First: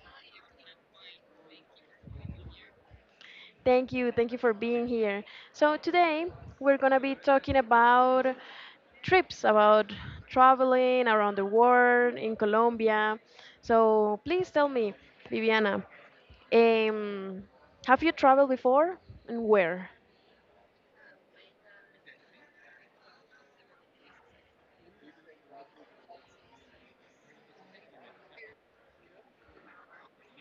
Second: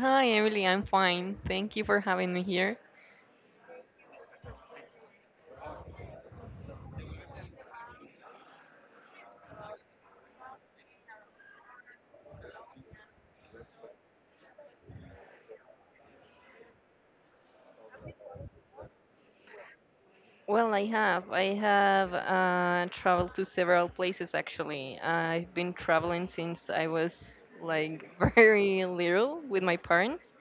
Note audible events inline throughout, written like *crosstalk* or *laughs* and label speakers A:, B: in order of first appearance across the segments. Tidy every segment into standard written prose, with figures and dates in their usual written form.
A: Hi, Emily. I'm fine. Thank you for having me here.
B: Thank you. Thank you for being here. So today we're gonna be talking about trips, about traveling around the world in Colombia. So please tell me, Viviana, um, have you traveled before and where?
A: Well, I have. I have traveled to several places actually. I've been traveling since I was like *laughs* very little with my parents,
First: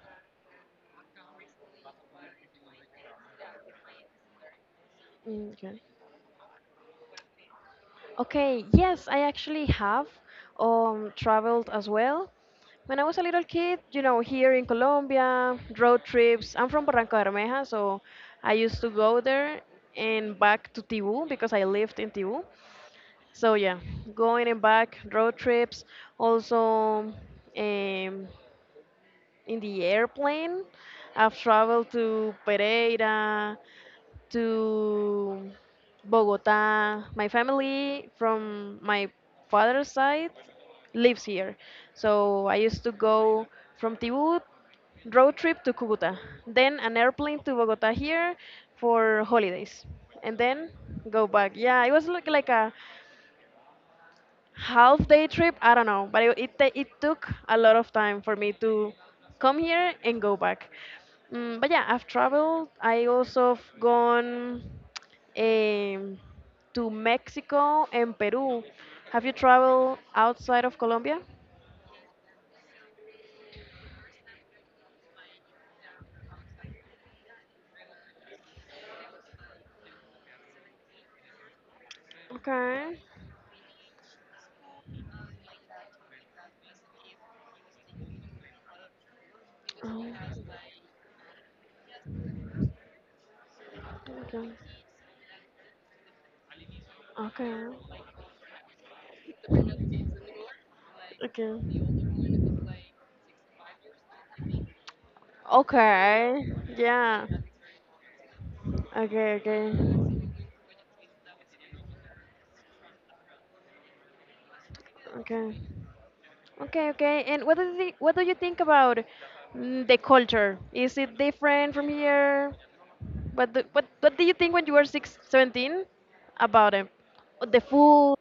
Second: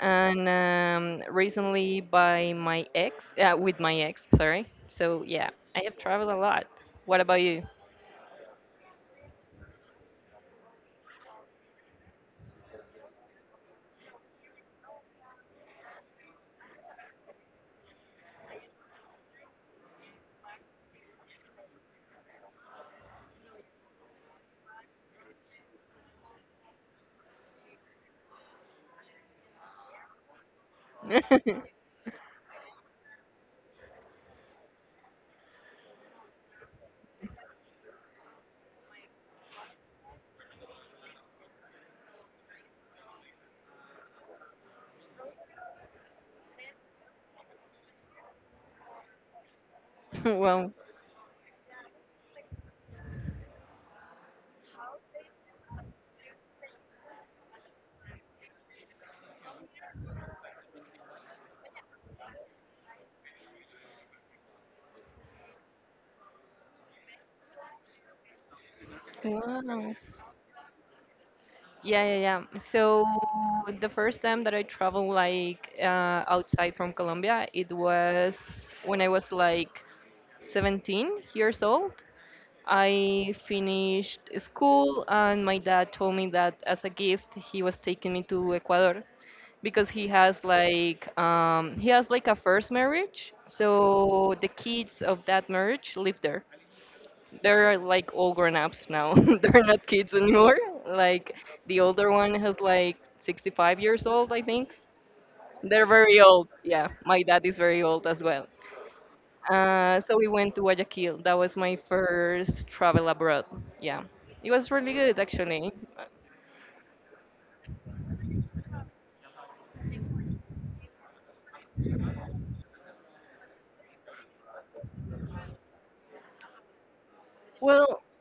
A: and recently by my ex, with my ex, sorry. So
B: Mm,
A: yeah,
B: okay.
A: I have traveled a lot. What about you?
B: Okay, yes, I actually have traveled as well. When I was a little kid, here in Colombia, road trips. I'm from Barranca Bermeja, so I used to go there and back to Tibú because I lived in Tibú. So yeah, going and back, road trips. Also, in the airplane, I've
A: *laughs*
B: traveled to Pereira, to Bogota. My family from my father's side lives here. So I used to go from Tibut road trip to Cúcuta, then an airplane to Bogota here for holidays, and then
A: Well,
B: go back. Yeah, it was like a half day trip, I don't know, but it took a lot of time for me to come here and go back. Mm, but yeah, I've traveled. I also have gone um, to Mexico and Peru. Have you
A: wow.
B: traveled outside of Colombia?
A: Yeah, yeah, yeah. So the first time that I traveled like outside from Colombia, it was when I was like 17 years old.
B: Okay.
A: I finished school, and my dad told me that as a gift, he was taking me to Ecuador because he
B: Oh,
A: has like he has like a first marriage. So the
B: okay.
A: kids of that marriage live there.
B: Okay.
A: They're like all grown ups now. *laughs* They're not kids anymore. Like
B: Okay.
A: the older one has like 65 years old, I think. They're very
B: Okay,
A: old. Yeah, my
B: yeah.
A: dad is very old as well.
B: Okay.
A: Uh,
B: Okay.
A: so we went to Guayaquil. That was my first travel abroad. Yeah, it was really good
B: Okay.
A: actually.
B: Okay, okay. And what do you think about the culture? Is it different from here? What do you think when you were six, 17, about it? The
A: Well,
B: food.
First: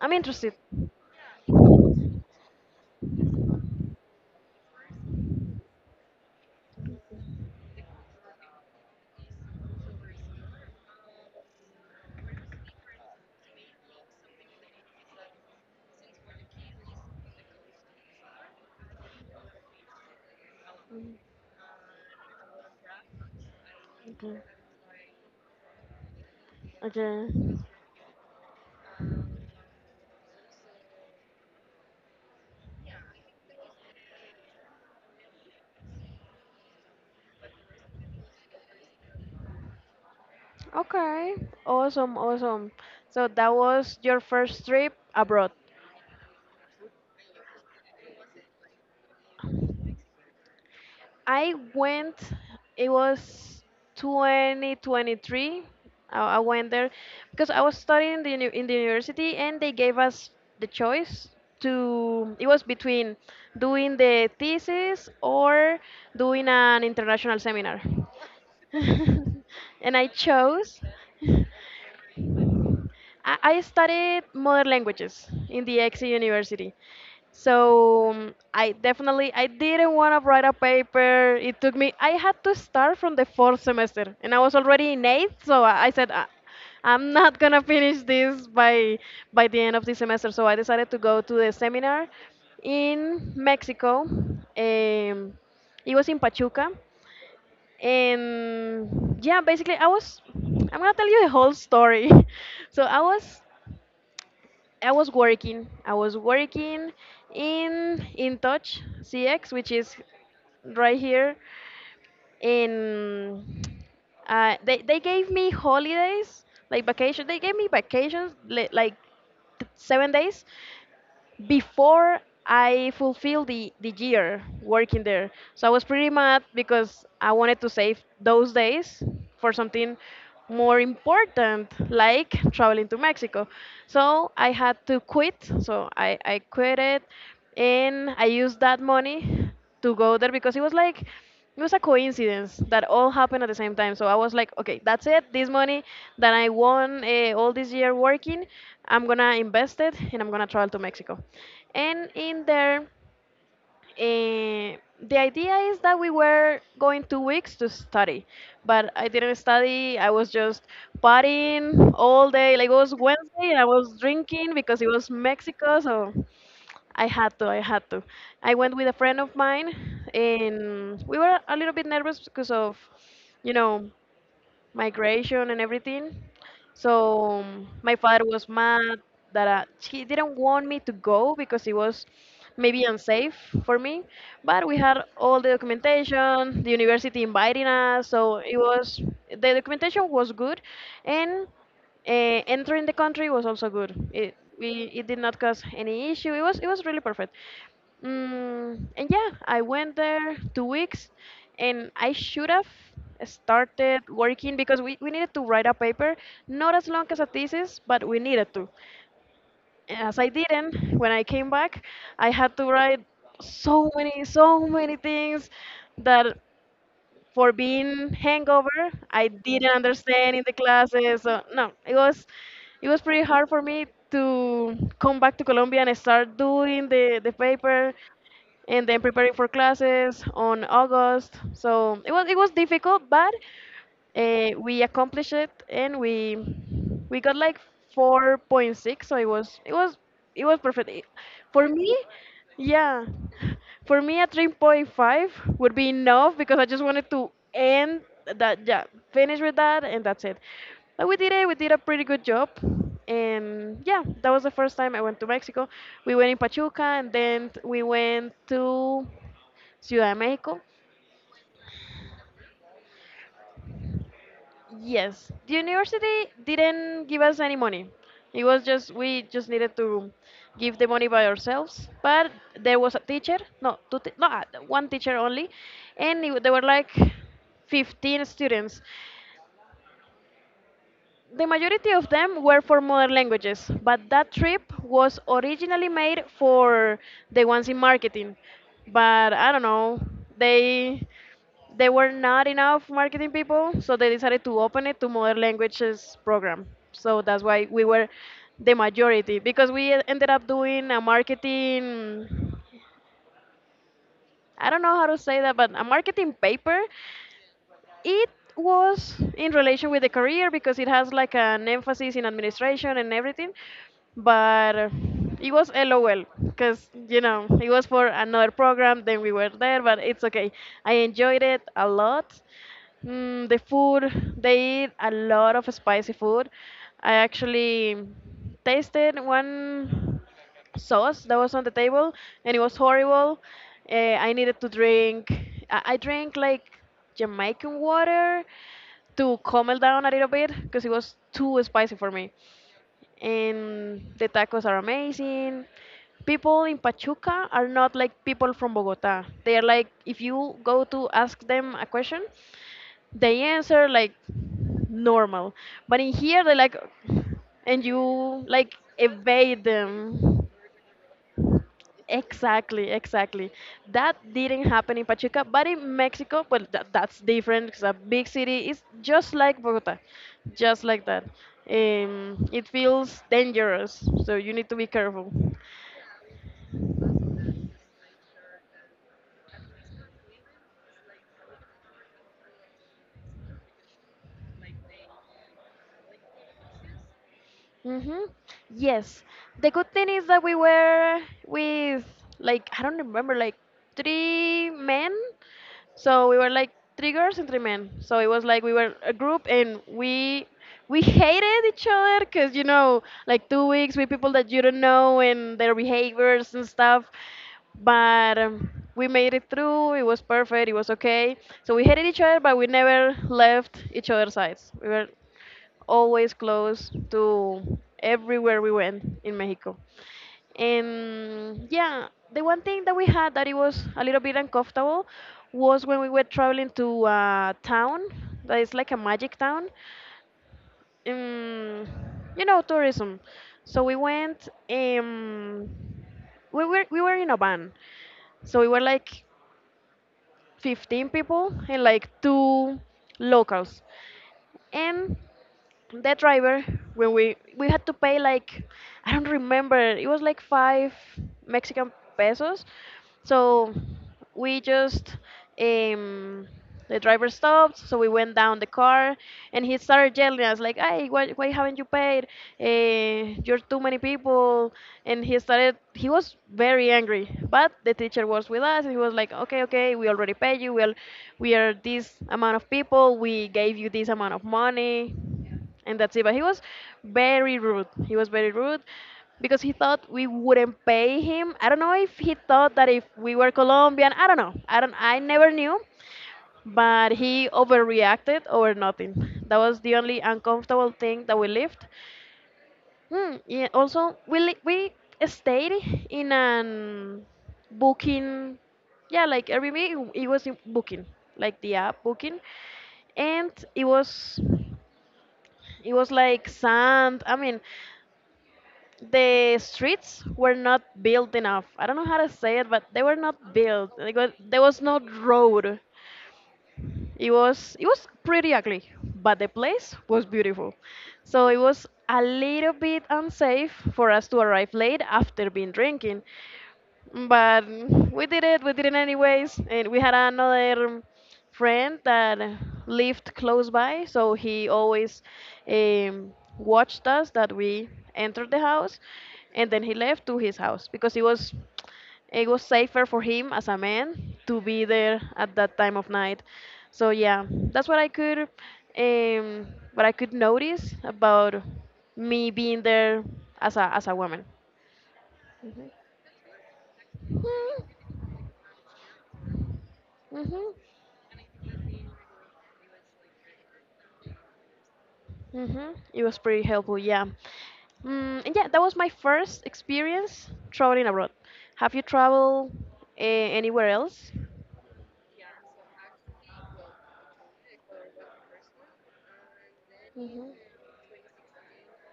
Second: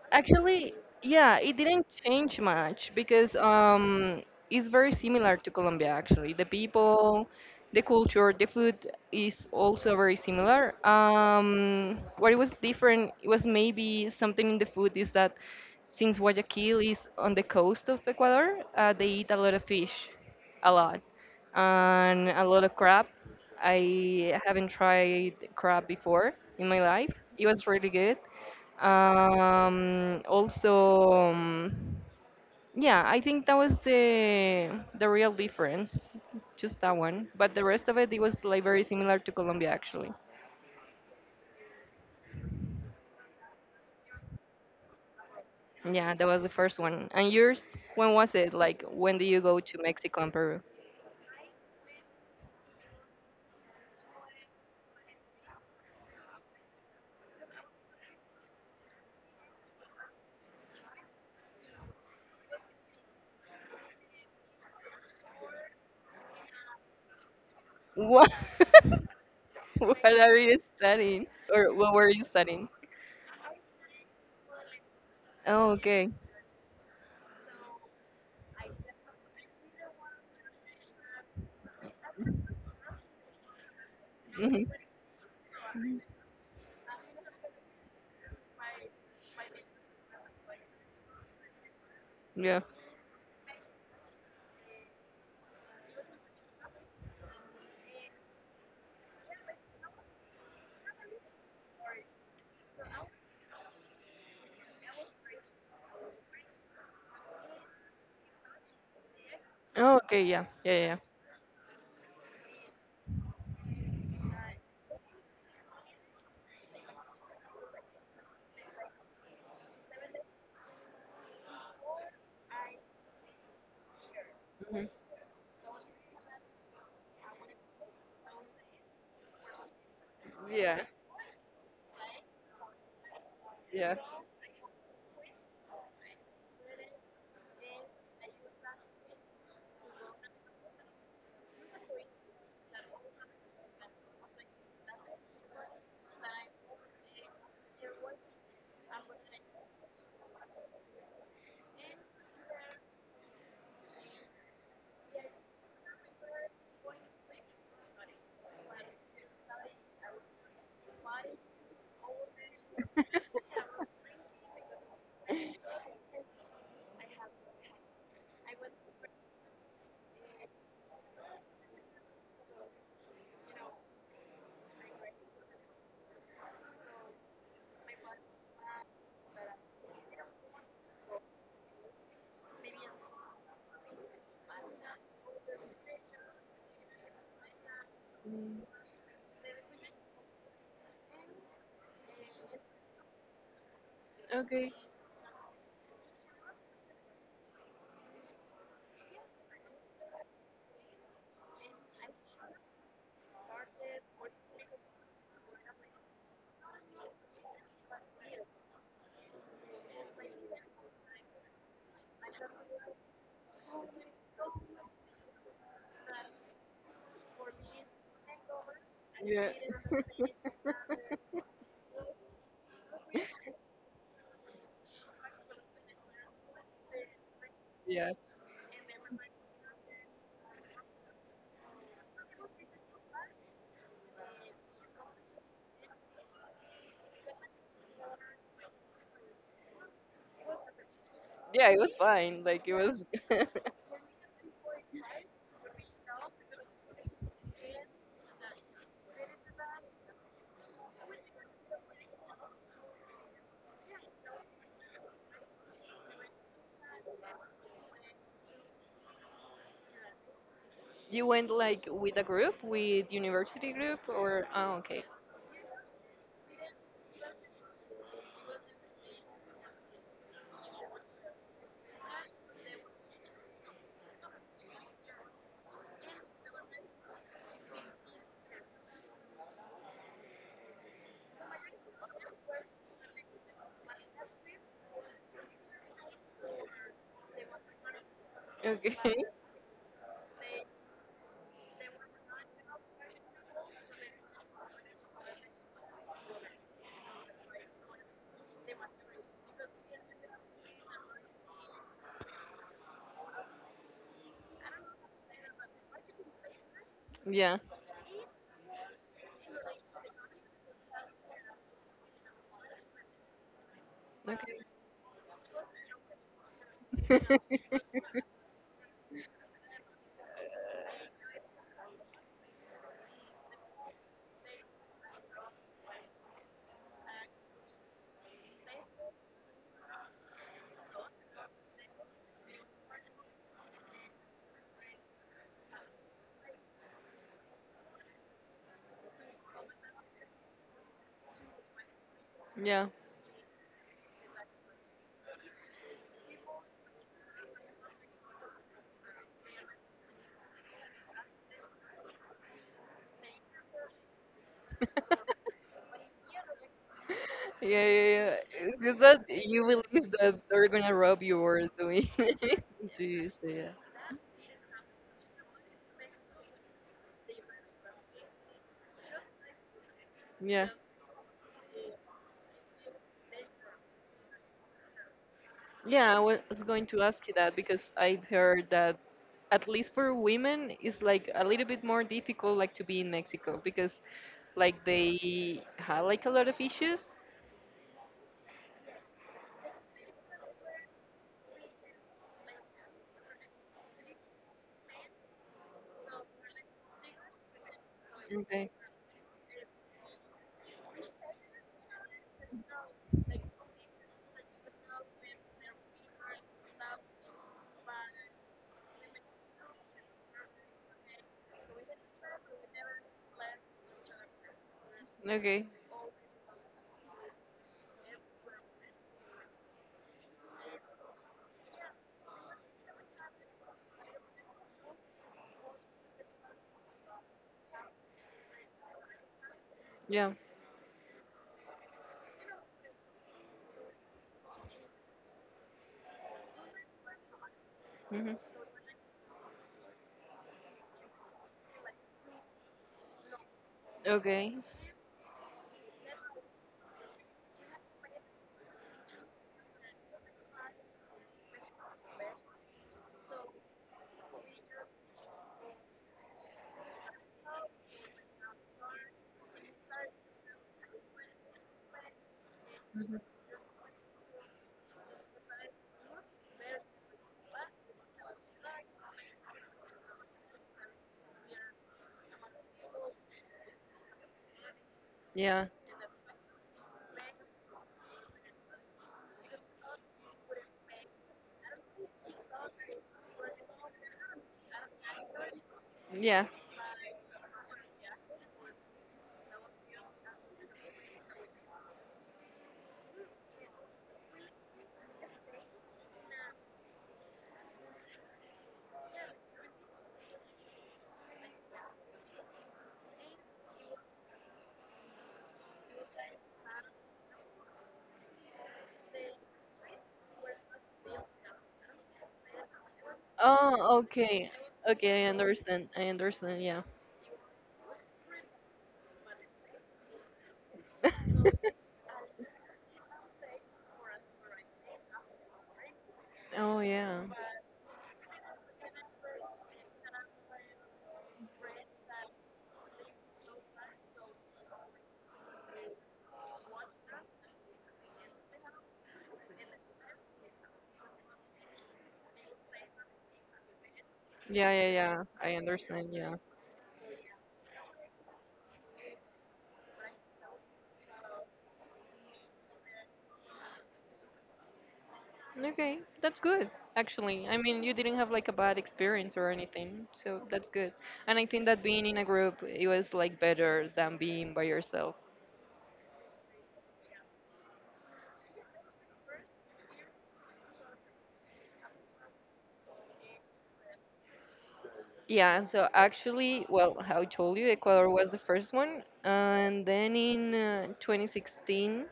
B: I'm interested.
A: actually, yeah, it didn't change much because it's very similar to Colombia, actually. The people, the culture, the food is also very similar. What it was different, it was maybe something in the food is that since Guayaquil is on the coast of Ecuador, they eat a lot of fish, a lot, and a lot of crab. I
B: Okay.
A: haven't tried crab before in my life.
B: Okay.
A: It was really good. Also, yeah, I think that was the real difference, just that one. But the rest of it, it was like very similar to Colombia, actually.
B: Okay. Awesome, awesome. So that was your first trip abroad.
A: Yeah, that was the first one. And yours, when was it? Like, when did you go to Mexico and Peru?
B: I went, it was 2023. I went there because I was studying in the university and they gave us the choice it was between doing the thesis or doing an international seminar.
A: What?
B: *laughs*
A: *laughs*
B: And
A: What
B: I
A: are you
B: chose. *laughs*
A: studying, or what were you studying?
B: I studied modern languages in
A: Oh,
B: the EXE
A: okay.
B: University. So I didn't want to write a paper. It took me I had to start from the fourth semester and I was
A: Mhm.
B: already in eighth, so I said, I'm not gonna finish this by the end of the semester. So I decided to go to the seminar
A: Yeah.
B: in Mexico. Um, it was in Pachuca, and yeah, basically I'm gonna tell you the whole story. *laughs* So I was working. I was working in touch CX, which
A: Oh,
B: is
A: okay, yeah, yeah, yeah.
B: right here. In they gave me holidays like vacation. They gave me vacations 7 days before I fulfilled the year
A: Yeah. Mhm.
B: working there. So I was pretty mad because I wanted to save those days for something
A: Yeah.
B: more important, like traveling to Mexico.
A: Yeah.
B: So I had to quit. So I quit it and I used that money to go there because it was a coincidence that all happened at the same time. So I was like, okay, that's it. This money that I won all this year working, I'm gonna invest it and I'm gonna travel to Mexico. And in there, uh, the idea is that we were going 2 weeks to study, but I didn't study. I was just partying all day. Like it was Wednesday and I was drinking because it was Mexico, so I had to, I had to. I went with a friend of mine, and we were a little bit nervous because of, you know, migration and everything. So my father was mad he didn't want me to go because it was maybe unsafe for me. But we had all the documentation, the university inviting us, so it was the documentation was good, and entering the country was also good.
A: Okay.
B: It did not cause any issue. It was really perfect. And yeah, I went there 2 weeks, and I should have started working because we needed to write a paper, not as long as a thesis, but we needed to. As I didn't, when I came back, I had to write so many, so many things that for being hangover, I
A: Yeah.
B: didn't understand in the classes. So
A: *laughs*
B: no, it was pretty hard for me to come back to Colombia and start doing the paper
A: Yeah.
B: and then preparing for classes on August. So it was difficult, but we accomplished it, and we got like 4.6, so it was perfect.
A: Yeah,
B: For
A: it
B: me,
A: was fine. Like it was
B: yeah,
A: *laughs*
B: for me a 3.5 would be enough because I just wanted to end that, yeah, finish with that, and that's it. But we did it. We did a pretty good job. And yeah, that was the first time I went to Mexico. We went in Pachuca and then we went to Ciudad de Mexico.
A: you went like with a group, with university group or oh okay.
B: Yes, the university didn't give us any money. It was just we just needed to give the money by ourselves. But there was a teacher, no, two, no, one teacher only, and there were like 15 students. The majority of them were for modern languages, but that trip was originally made for the ones in marketing.
A: Okay. *laughs*
B: But I don't know, they they were not enough marketing people, so they decided to open it to modern languages program. So that's why we were the majority because we ended up doing a marketing, I don't know how to say that, but a marketing paper.
A: Yeah.
B: It was in relation with the career because it has like an emphasis in administration and everything,
A: Okay.
B: but it was LOL because you know it was for
A: *laughs*
B: another program. Then we were there, but it's okay. I enjoyed it a lot. The food, they eat a lot of spicy food. I actually tasted one sauce that was on the table and it was horrible. I needed to drink. I drank like Jamaican water to calm it down a little bit because it was too spicy for me.
A: Yeah.
B: And the tacos are amazing. People in Pachuca are not like people from Bogota. They are like, if you go to ask them a question, they answer like normal. But in here, they like,
A: Yeah,
B: and
A: yeah, yeah.
B: you like
A: It's just that you
B: evade
A: believe that
B: them.
A: they're gonna rob you or doing *laughs*
B: Exactly,
A: this,
B: exactly.
A: yeah.
B: That didn't happen in Pachuca, but in Mexico, well, that's different. It's a big city. It's just like Bogota,
A: Yeah.
B: just like that. It feels dangerous, so you need to be careful.
A: Yeah, I was going to ask you that because I've heard that at least for women it's like a little bit more difficult like to be in Mexico because like they have like a lot of issues.
B: Mm-hmm. Yes. The good thing is that we were with, like, I don't remember, like three men. So we were like three girls and three men. So it was like
A: Okay.
B: we were a group and we hated each other because like 2 weeks with people that you don't know and their behaviors and stuff. But we made it through. It was perfect. It was okay. So we hated each other, but we never left each other's sides. We were
A: Okay.
B: always close to everywhere we went in Mexico. And yeah, the one thing that we had that it was a little bit uncomfortable was when we were traveling to a town that is like a magic town.
A: Yeah.
B: Um, tourism. So we went. We were in a van,
A: Hmm.
B: so we were like 15 people and like two locals,
A: Okay.
B: and the driver, when we had to pay, like, I don't remember, it was like five Mexican pesos. So we just um the driver stopped, so we went down the car and he started yelling at us like, hey, why haven't you paid, you're too many people. And he was very angry, but the teacher was with us and he was like, okay, okay, we already paid you, well, we are this amount of people, we gave you this amount of money,
A: Yeah.
B: and that's it. But he was very rude. He was very rude because he thought we wouldn't pay him. I don't know if he thought that if we were Colombian, I don't know. I don't. I never knew,
A: Yeah.
B: but he overreacted over nothing. That was the only uncomfortable thing that we lived. Hmm. Yeah, also, we stayed in an booking. Yeah, like Airbnb. It was in booking, like the app booking, and it was like sand. I mean, the streets were not built enough. I don't know how to say it, but they were not built.
A: Oh,
B: They got,
A: okay.
B: there was no
A: Okay, I
B: road.
A: understand. I understand. Yeah.
B: It was pretty ugly, but the place was beautiful. So it was
A: *laughs*
B: a little bit unsafe for us to arrive late after being drinking,
A: Oh yeah.
B: but we did it. We did it anyways, and we had another friend that lived close by, so he always um, watched us that we entered the house, and then he left to his house because it was safer for him as a man to
A: Yeah,
B: be
A: yeah,
B: there
A: yeah.
B: at
A: I
B: that time
A: understand.
B: of
A: Yeah.
B: night. So yeah, that's um, what I could notice about me being there as a woman.
A: Okay, that's good. Actually, I mean, you didn't have like a bad experience or anything, so that's
B: hmm
A: good. And I think that being in a group, it was like better than being by yourself.
B: It was pretty helpful, yeah. And yeah, that was my first experience traveling abroad. Have you traveled uh, anywhere else?
A: Yeah, so actually, well, how I told you, Ecuador was the first one. And then in 2016,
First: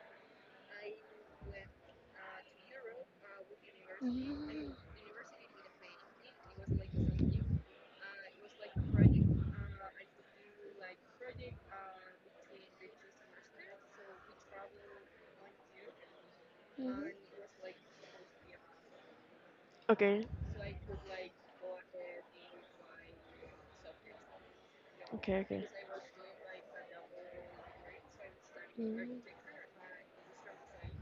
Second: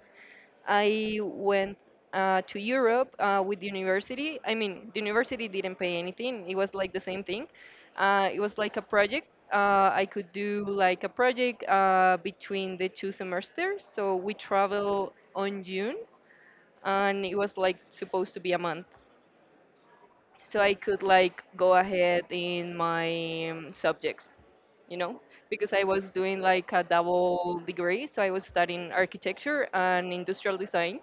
A: I went to Europe with the university. I mean, the university didn't pay anything, it was like the same thing. It was like a project. I could do like a project between the two semesters. So we travel on June, and it was like supposed to be a month.
B: Okay.
A: So I could like go ahead in my subjects you know,
B: Okay, okay.
A: because I was doing like a double degree. So I was studying
B: Mm.
A: architecture and industrial design.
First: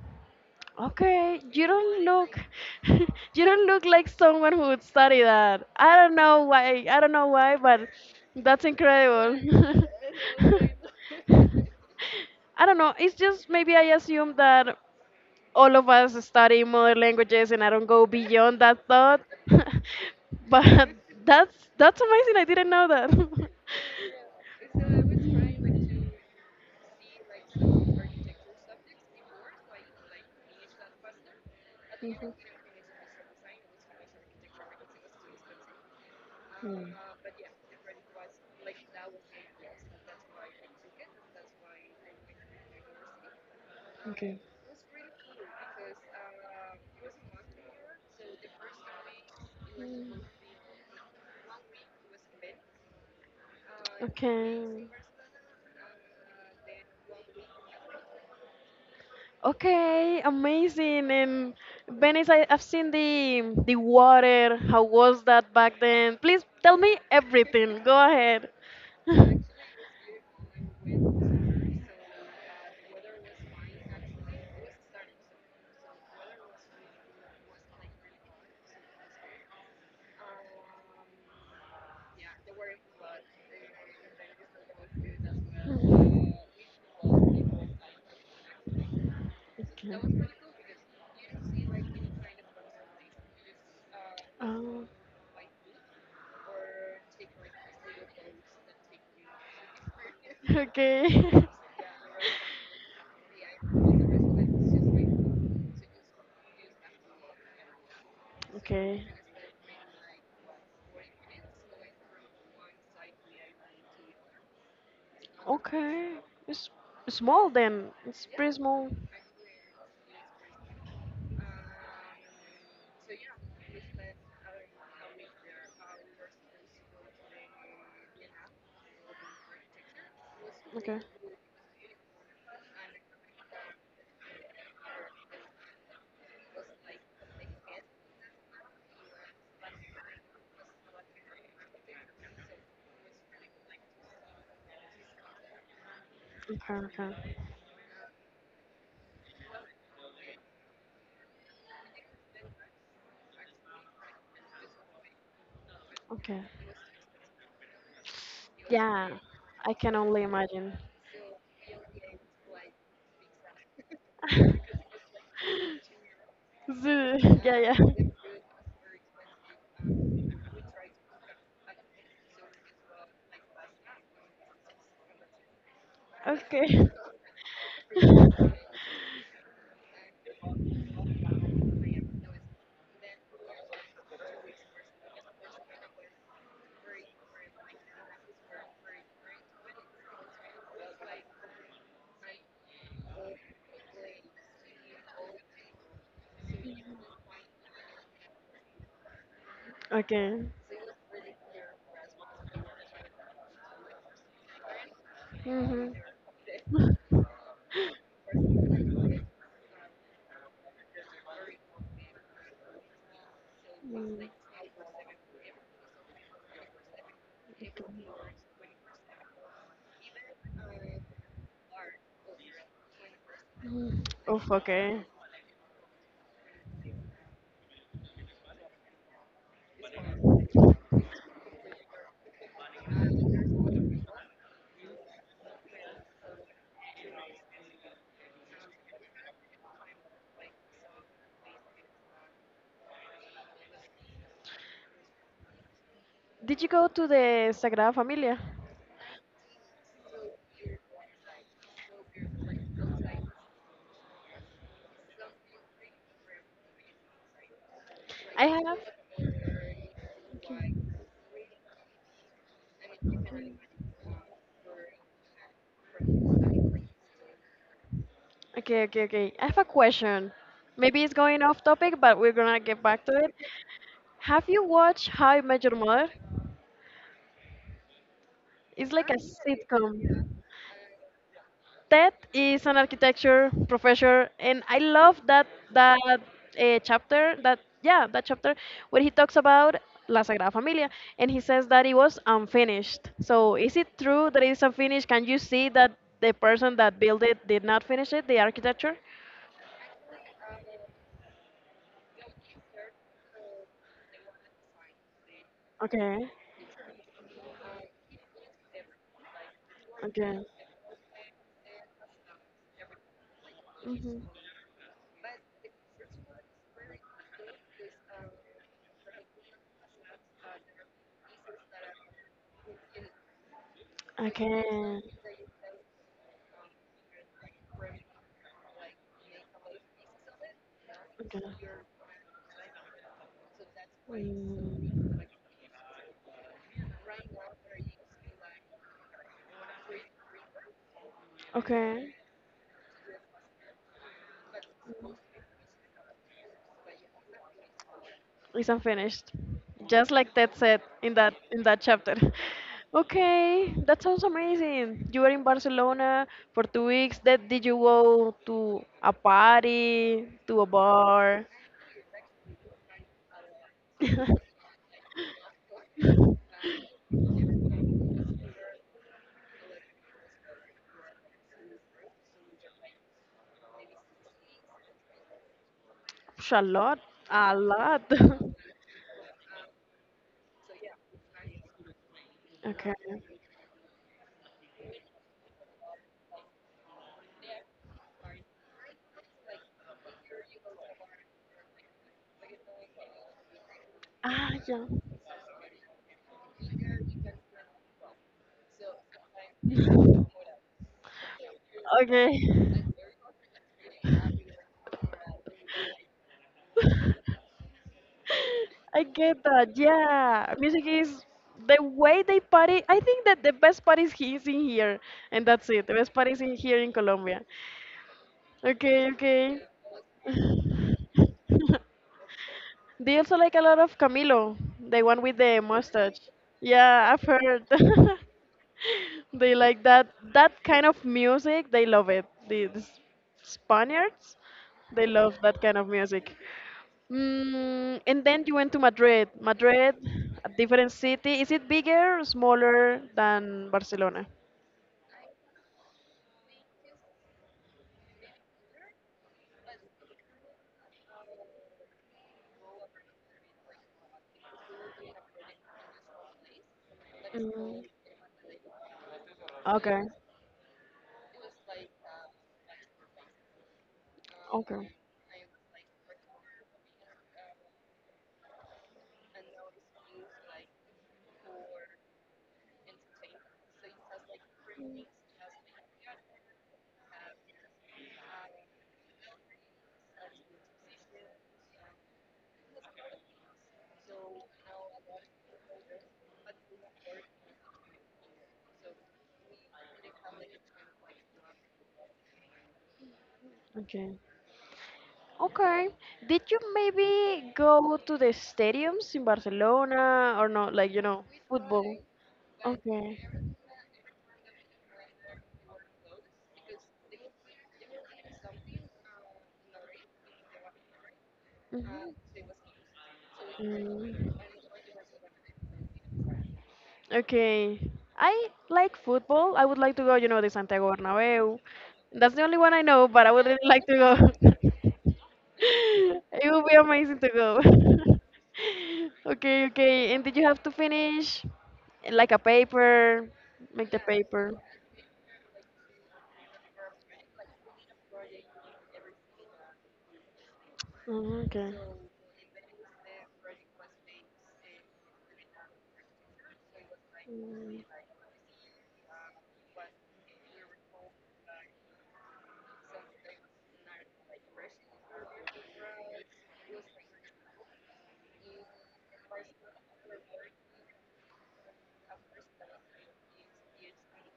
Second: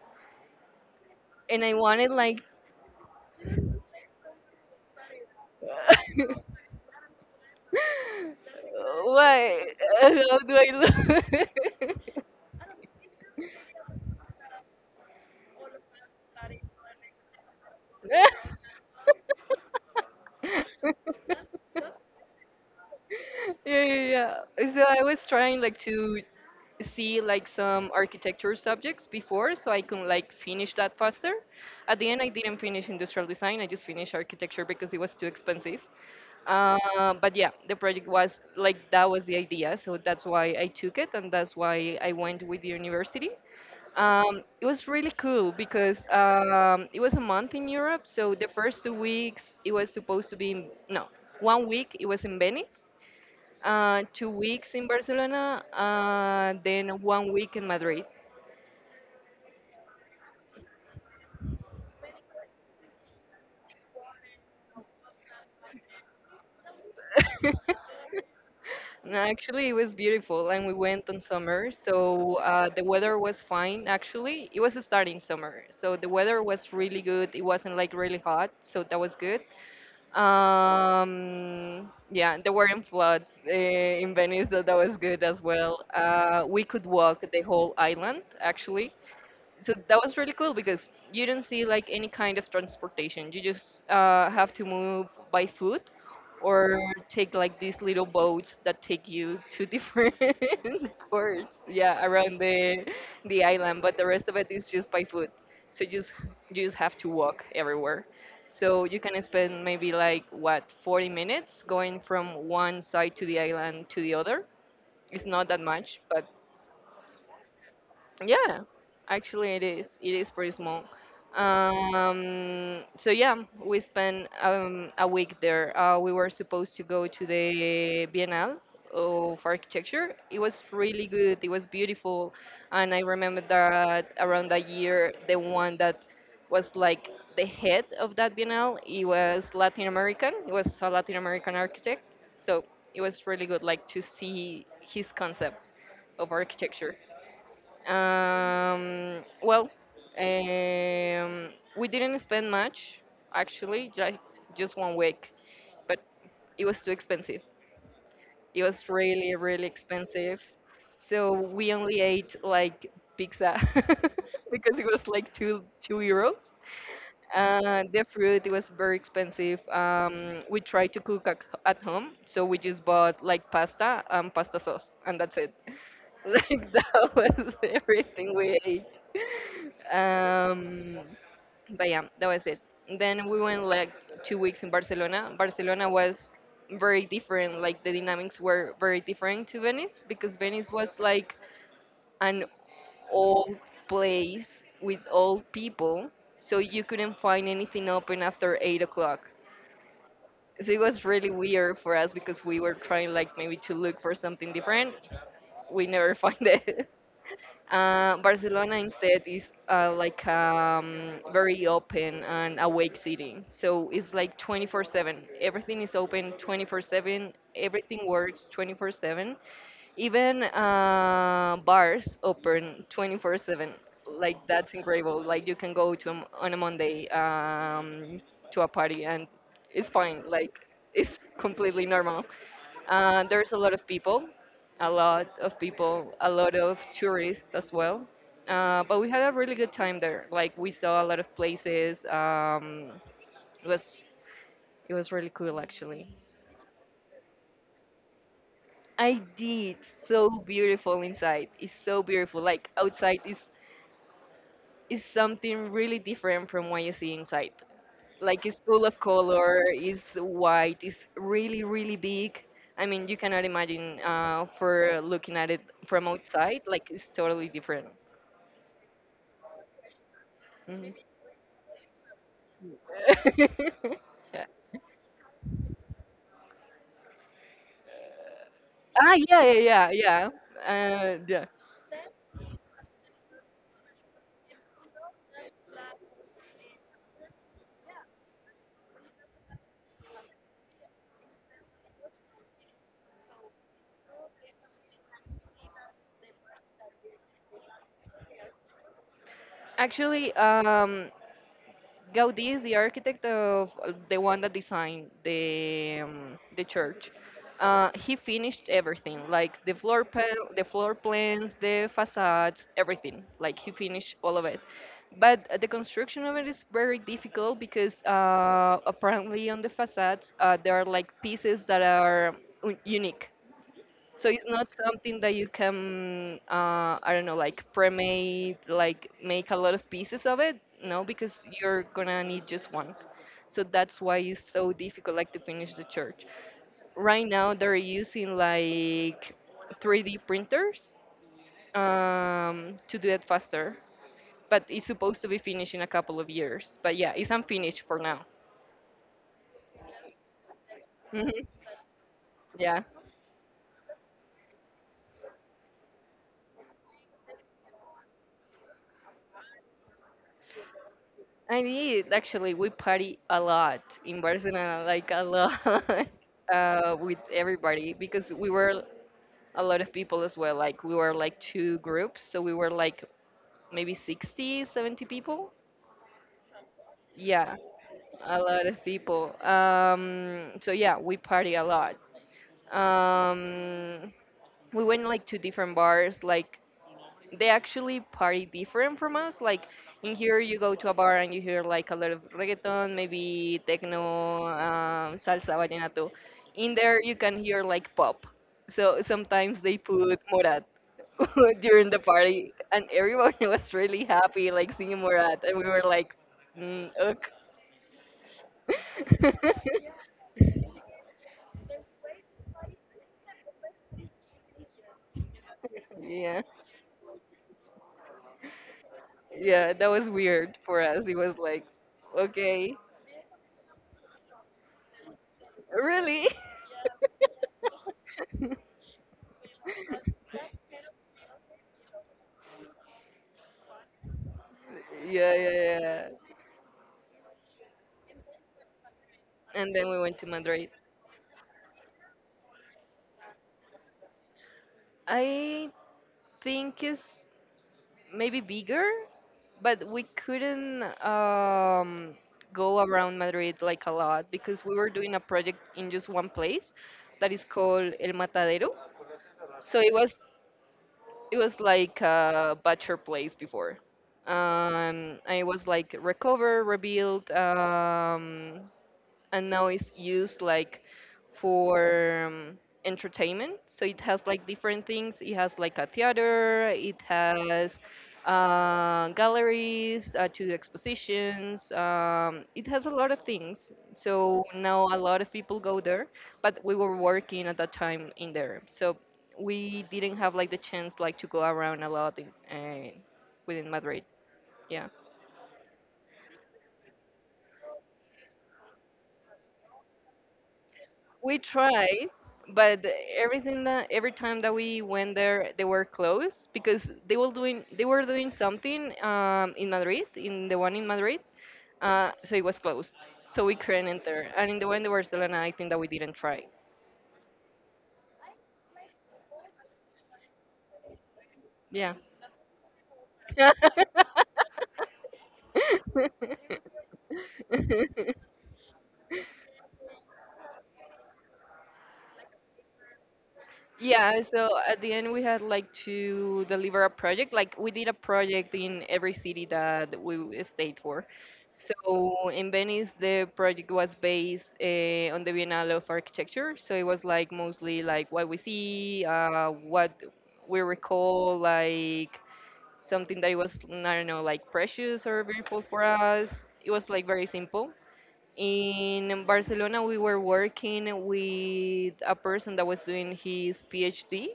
B: Okay,
A: And
B: you
A: I
B: don't
A: wanted
B: look
A: like,
B: *laughs* you don't look like someone who would study that. I don't know
A: *laughs*
B: why. I don't know why, but that's incredible.
A: why? *laughs* How do I look?
B: *laughs* I don't know. It's just maybe I assume that all of us study more languages and I don't go beyond that thought. *laughs* But that's amazing. I didn't know that. *laughs*
A: *laughs* Yeah, yeah, yeah. So I was trying like to see like some architecture subjects before so I can like finish that faster. At the end I didn't finish industrial design, I just finished architecture because it was too expensive.
B: Mhm. Hmm.
A: But yeah, the project was like that was the idea, so that's why I took it, and that's why I went with the university.
B: Okay.
A: It was really cool because it was a month in Europe, so the first two weeks it was
B: Mm.
A: supposed to be in, no, one week it was in Venice, two weeks
B: Okay.
A: in Barcelona, then one week in Madrid.
B: Okay, amazing. And Venice, I've seen the water. How was that back then? Please tell me everything.
A: *laughs*
B: Go ahead.
A: No, actually, it was beautiful, and we went on summer, so the weather was fine. Actually, it was starting summer, so the weather was really good. It wasn't like really hot, so that was good. Yeah, there weren't floods in Venice, so that was good as well. We could walk the whole island, actually. So that was
B: Okay.
A: really cool because you don't see like any kind of transportation. You just have to
B: Oh.
A: move by foot or take like these little boats that take you to different *laughs*
B: Okay. *laughs*
A: ports, yeah, around the island. But the rest of it is just by foot. So you just have to walk everywhere. So you
B: Okay.
A: can spend maybe like what 40 minutes going from one side to the island to the other. It's not that much,
B: Okay. It's small then. It's pretty
A: yeah,
B: small.
A: actually it is. It is pretty small. So yeah, we spent a week there. We were supposed to go to the Biennale of Architecture. It was
B: Okay.
A: really good. It was beautiful, and I remember that around that year, the one that was like the head of that Biennale, he was Latin American. He was a Latin American architect, so it was really good, like to see his concept of
B: Okay.
A: architecture.
B: Okay.
A: Well, um, we didn't spend much, actually, just one week, but
B: Okay.
A: it was too expensive. It was
B: Yeah.
A: really, really
B: I can only
A: expensive.
B: imagine.
A: So we only ate like pizza *laughs* because it was like two euros.
B: *laughs* Zoo. *laughs* Yeah, yeah.
A: The fruit it was very expensive. We tried to cook at home, so we just bought like pasta and pasta sauce, and that's it. *laughs* Like
B: Okay.
A: that was everything we ate. Um, but yeah, that was it. Then we went like two weeks in Barcelona. Barcelona was very different. Like the dynamics
B: *laughs*
A: were very different to Venice because Venice was like an old place with old people, so you couldn't find anything open after 8 o'clock.
B: Okay.
A: So it was really weird for us because we were trying like maybe to look for something different. We never *laughs* find it.
B: Mm-hmm. *laughs*
A: Barcelona instead is like very open and awake city. So it's
B: Mm.
A: like 24/7. Everything is open 24/7. Everything works 24/7. Even bars open 24/7.
B: Mm.
A: Like
B: Oof,
A: that's
B: okay.
A: incredible. Like you can go to a m on a Monday to a party and it's fine. Like it's completely normal. There's a lot of people, a lot of people, a lot of tourists as well. But we had a really good time there. Like we saw a lot of places. It was it was really cool actually.
B: Did you go to the Sagrada Familia?
A: I did, so beautiful inside. It's so beautiful. Like outside is something really different from what you see inside. Like
B: I
A: it's
B: have.
A: full of color, it's
B: Okay.
A: white, it's really, really big. I mean, you cannot imagine, for looking at it from outside, like it's totally different.
B: Okay, okay, okay. I have a question.
A: Mhm.
B: Maybe it's going off topic, but we're gonna get back to it.
A: *laughs*
B: Have
A: Yeah.
B: you watched How I Met Your Mother? It's like a
A: Ah, yeah, yeah, yeah,
B: sitcom.
A: yeah, yeah,
B: Ted is an architecture professor, and I love that chapter. That Yeah, that chapter where he talks about La Sagrada Familia, and he says that it was unfinished. So is it true that it is unfinished? Can you see that the person that built it did not finish it, the architecture?
A: actually Gaudí is the architect of the one that designed
B: Okay.
A: the church. He finished everything, like the
B: Okay.
A: the floor plans, the facades, everything. Like he finished
B: Mhm.
A: all of it. But the construction of it is very difficult because apparently on the facades there are like pieces that are unique. So it's
B: Okay.
A: not
B: Okay.
A: something that you can, I don't know, like pre-made, like make a lot of pieces of it. No, because you're gonna need just one. So that's why it's so difficult,
B: Mm.
A: like to finish the church. Right now, they're using like 3D printers
B: Okay,
A: to do it faster, but it's supposed to be finished in a couple of years. But yeah, it's unfinished for now.
B: it's unfinished. Just like that said in that
A: Mhm.
B: in that chapter. *laughs* Okay, that sounds amazing. You were in Barcelona for 2 weeks. That did you go to a party, to a bar?
A: I did actually. We party a lot in
B: *laughs*
A: Barcelona, like a lot, *laughs* with everybody because we were a lot of people as well. Like we were like two groups, so we were like maybe 60, 70 people.
B: Psh, a lot,
A: Yeah,
B: a lot. *laughs*
A: a lot of people. So yeah, we party a lot.
B: Okay.
A: Um, we went like to different bars, like they actually party different from us. Like in here, you go to a bar and you hear like a lot of reggaeton, maybe techno,
B: Ah, ya.
A: salsa, vallenato. In there, you can hear like pop. So sometimes they put Morat *laughs* during the
B: Okay.
A: party, and everyone *laughs* was really happy, like singing Morat, and we were like, mm, ok.
B: I get that.
A: *laughs*
B: Yeah, music is the way they party. I think that the best party is in here, and that's it. The best party is
A: Yeah,
B: in here in Colombia. Okay, okay.
A: yeah, that was weird for us. It was like,
B: *laughs*
A: okay,
B: They also like a lot of Camilo, the one with the mustache.
A: really.
B: Yeah, I've heard. *laughs* They like
A: *laughs*
B: that kind of music. They love it. The Spaniards, they love
A: Yeah,
B: that kind
A: yeah,
B: of
A: yeah.
B: music. And then you went to Madrid.
A: And then
B: Madrid,
A: we went to
B: a
A: Madrid.
B: different city. Is it bigger or smaller than Barcelona?
A: I think it's maybe bigger, but we couldn't go around Madrid like a lot because we were doing a project in just one place that is
B: Mm,
A: called El Matadero. So it
B: okay.
A: was it was like a butcher place before.
B: Okay.
A: And it was like recover, rebuild, and now it's used like for entertainment. So it has like different things. It has like a theater. It has galleries, two expositions. It has a lot of things. So now a lot of people go there, but we were working at that time in there. So we didn't have like the chance like to go around a lot in, uh, within Madrid.
B: Okay.
A: Yeah.
B: Okay. Did you maybe go to the stadiums in Barcelona or not? Like,
A: We
B: football.
A: tried, but
B: Okay.
A: every time that we went there, they were closed because they were doing something in Madrid, in the one in Madrid.
B: Mhm.
A: So it was closed, so we couldn't enter.
B: Mm.
A: And in the one in Barcelona, I think that we didn't try.
B: Okay. I like football. I would like to go, the Santiago Bernabeu.
A: Yeah.
B: That's the only one I know, but I would really like to go. *laughs* *laughs* It would be
A: *laughs*
B: amazing to go. *laughs* Okay, okay. And did you have to finish like a paper, make the
A: Yeah, so
B: paper?
A: at the end we had like to deliver a project. Like we did a project in every city that we stayed for.
B: Oh, okay.
A: So in Venice, the project was based on the Biennale of Architecture. So it was like
B: Mm.
A: mostly like what we see, what we recall, like something that was, I don't know, like precious or beautiful for us. It was like very simple. In Barcelona, we were working with a person that was doing his PhD.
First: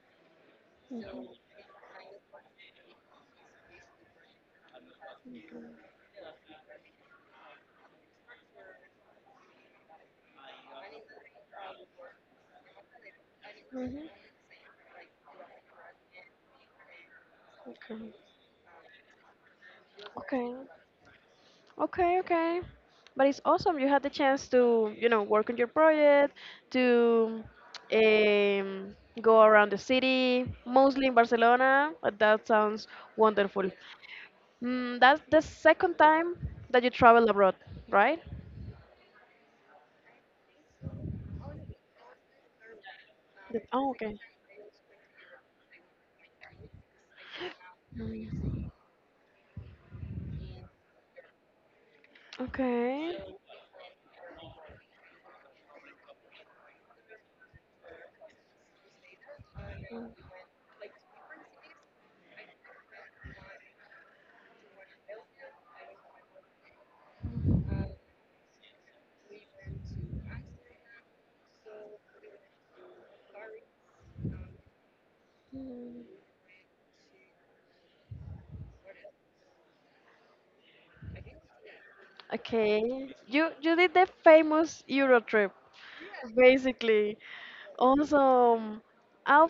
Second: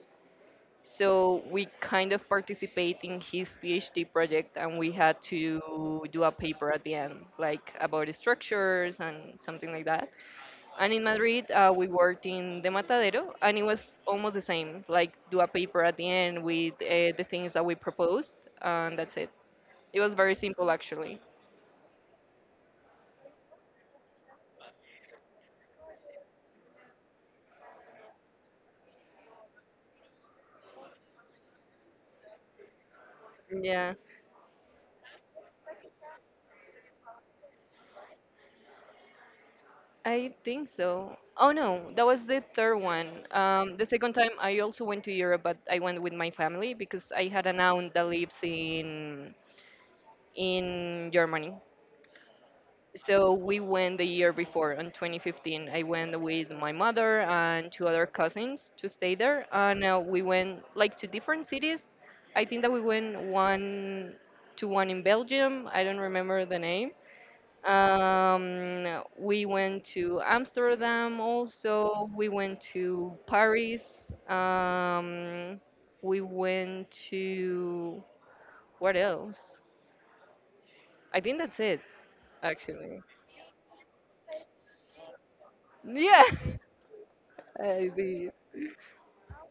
A: So we kind of participate in his PhD project and we had to do a paper at the end, like about the structures and something like that. And in Madrid, we worked in the Matadero and it was
B: Mhm.
A: almost the same, like do a paper at the end with the things that we
B: Okay.
A: proposed, and that's it. It was very
B: Okay,
A: simple actually.
B: okay, okay. But it's awesome. You had the chance to, work on your project, to um, go around the city, mostly in Barcelona. But that sounds wonderful.
A: Yeah.
B: That's the second time that you travel abroad, right?
A: I think so. Oh no, that was the third one. The
B: Oh,
A: second
B: okay.
A: time I also went to Europe, but I went with my family because I had an aunt that lives
B: Mm.
A: in Germany.
B: Okay.
A: So we went the year before, in 2015. I went with my mother and two other cousins to stay there, and we went like to different cities. I think that we went one to one in Belgium. I don't remember the name, we went to Amsterdam also. We went to Paris.
B: Mm.
A: We went to, what else? I think that's it,
B: Okay.
A: actually.
B: You did the famous Euro trip,
A: Yeah,
B: basically.
A: *laughs* I did.
B: Awesome. How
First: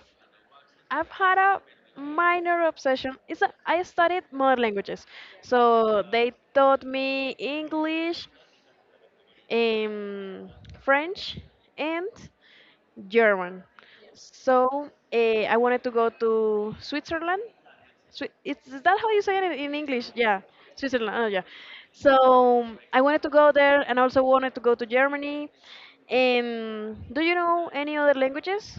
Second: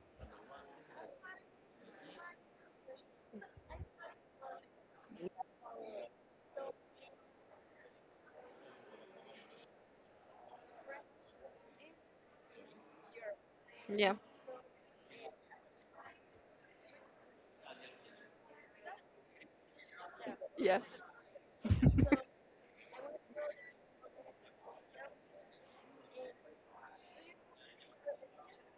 B: I've had a minor obsession. I studied more languages, so they taught me English, um, French, and German.
A: Yeah,
B: So I wanted to go to Switzerland. Is that how you say it in English? Yeah,
A: yeah.
B: Switzerland. Oh, yeah.
A: *laughs*
B: So I wanted to go there, and also wanted to go to Germany. Do you know any other languages?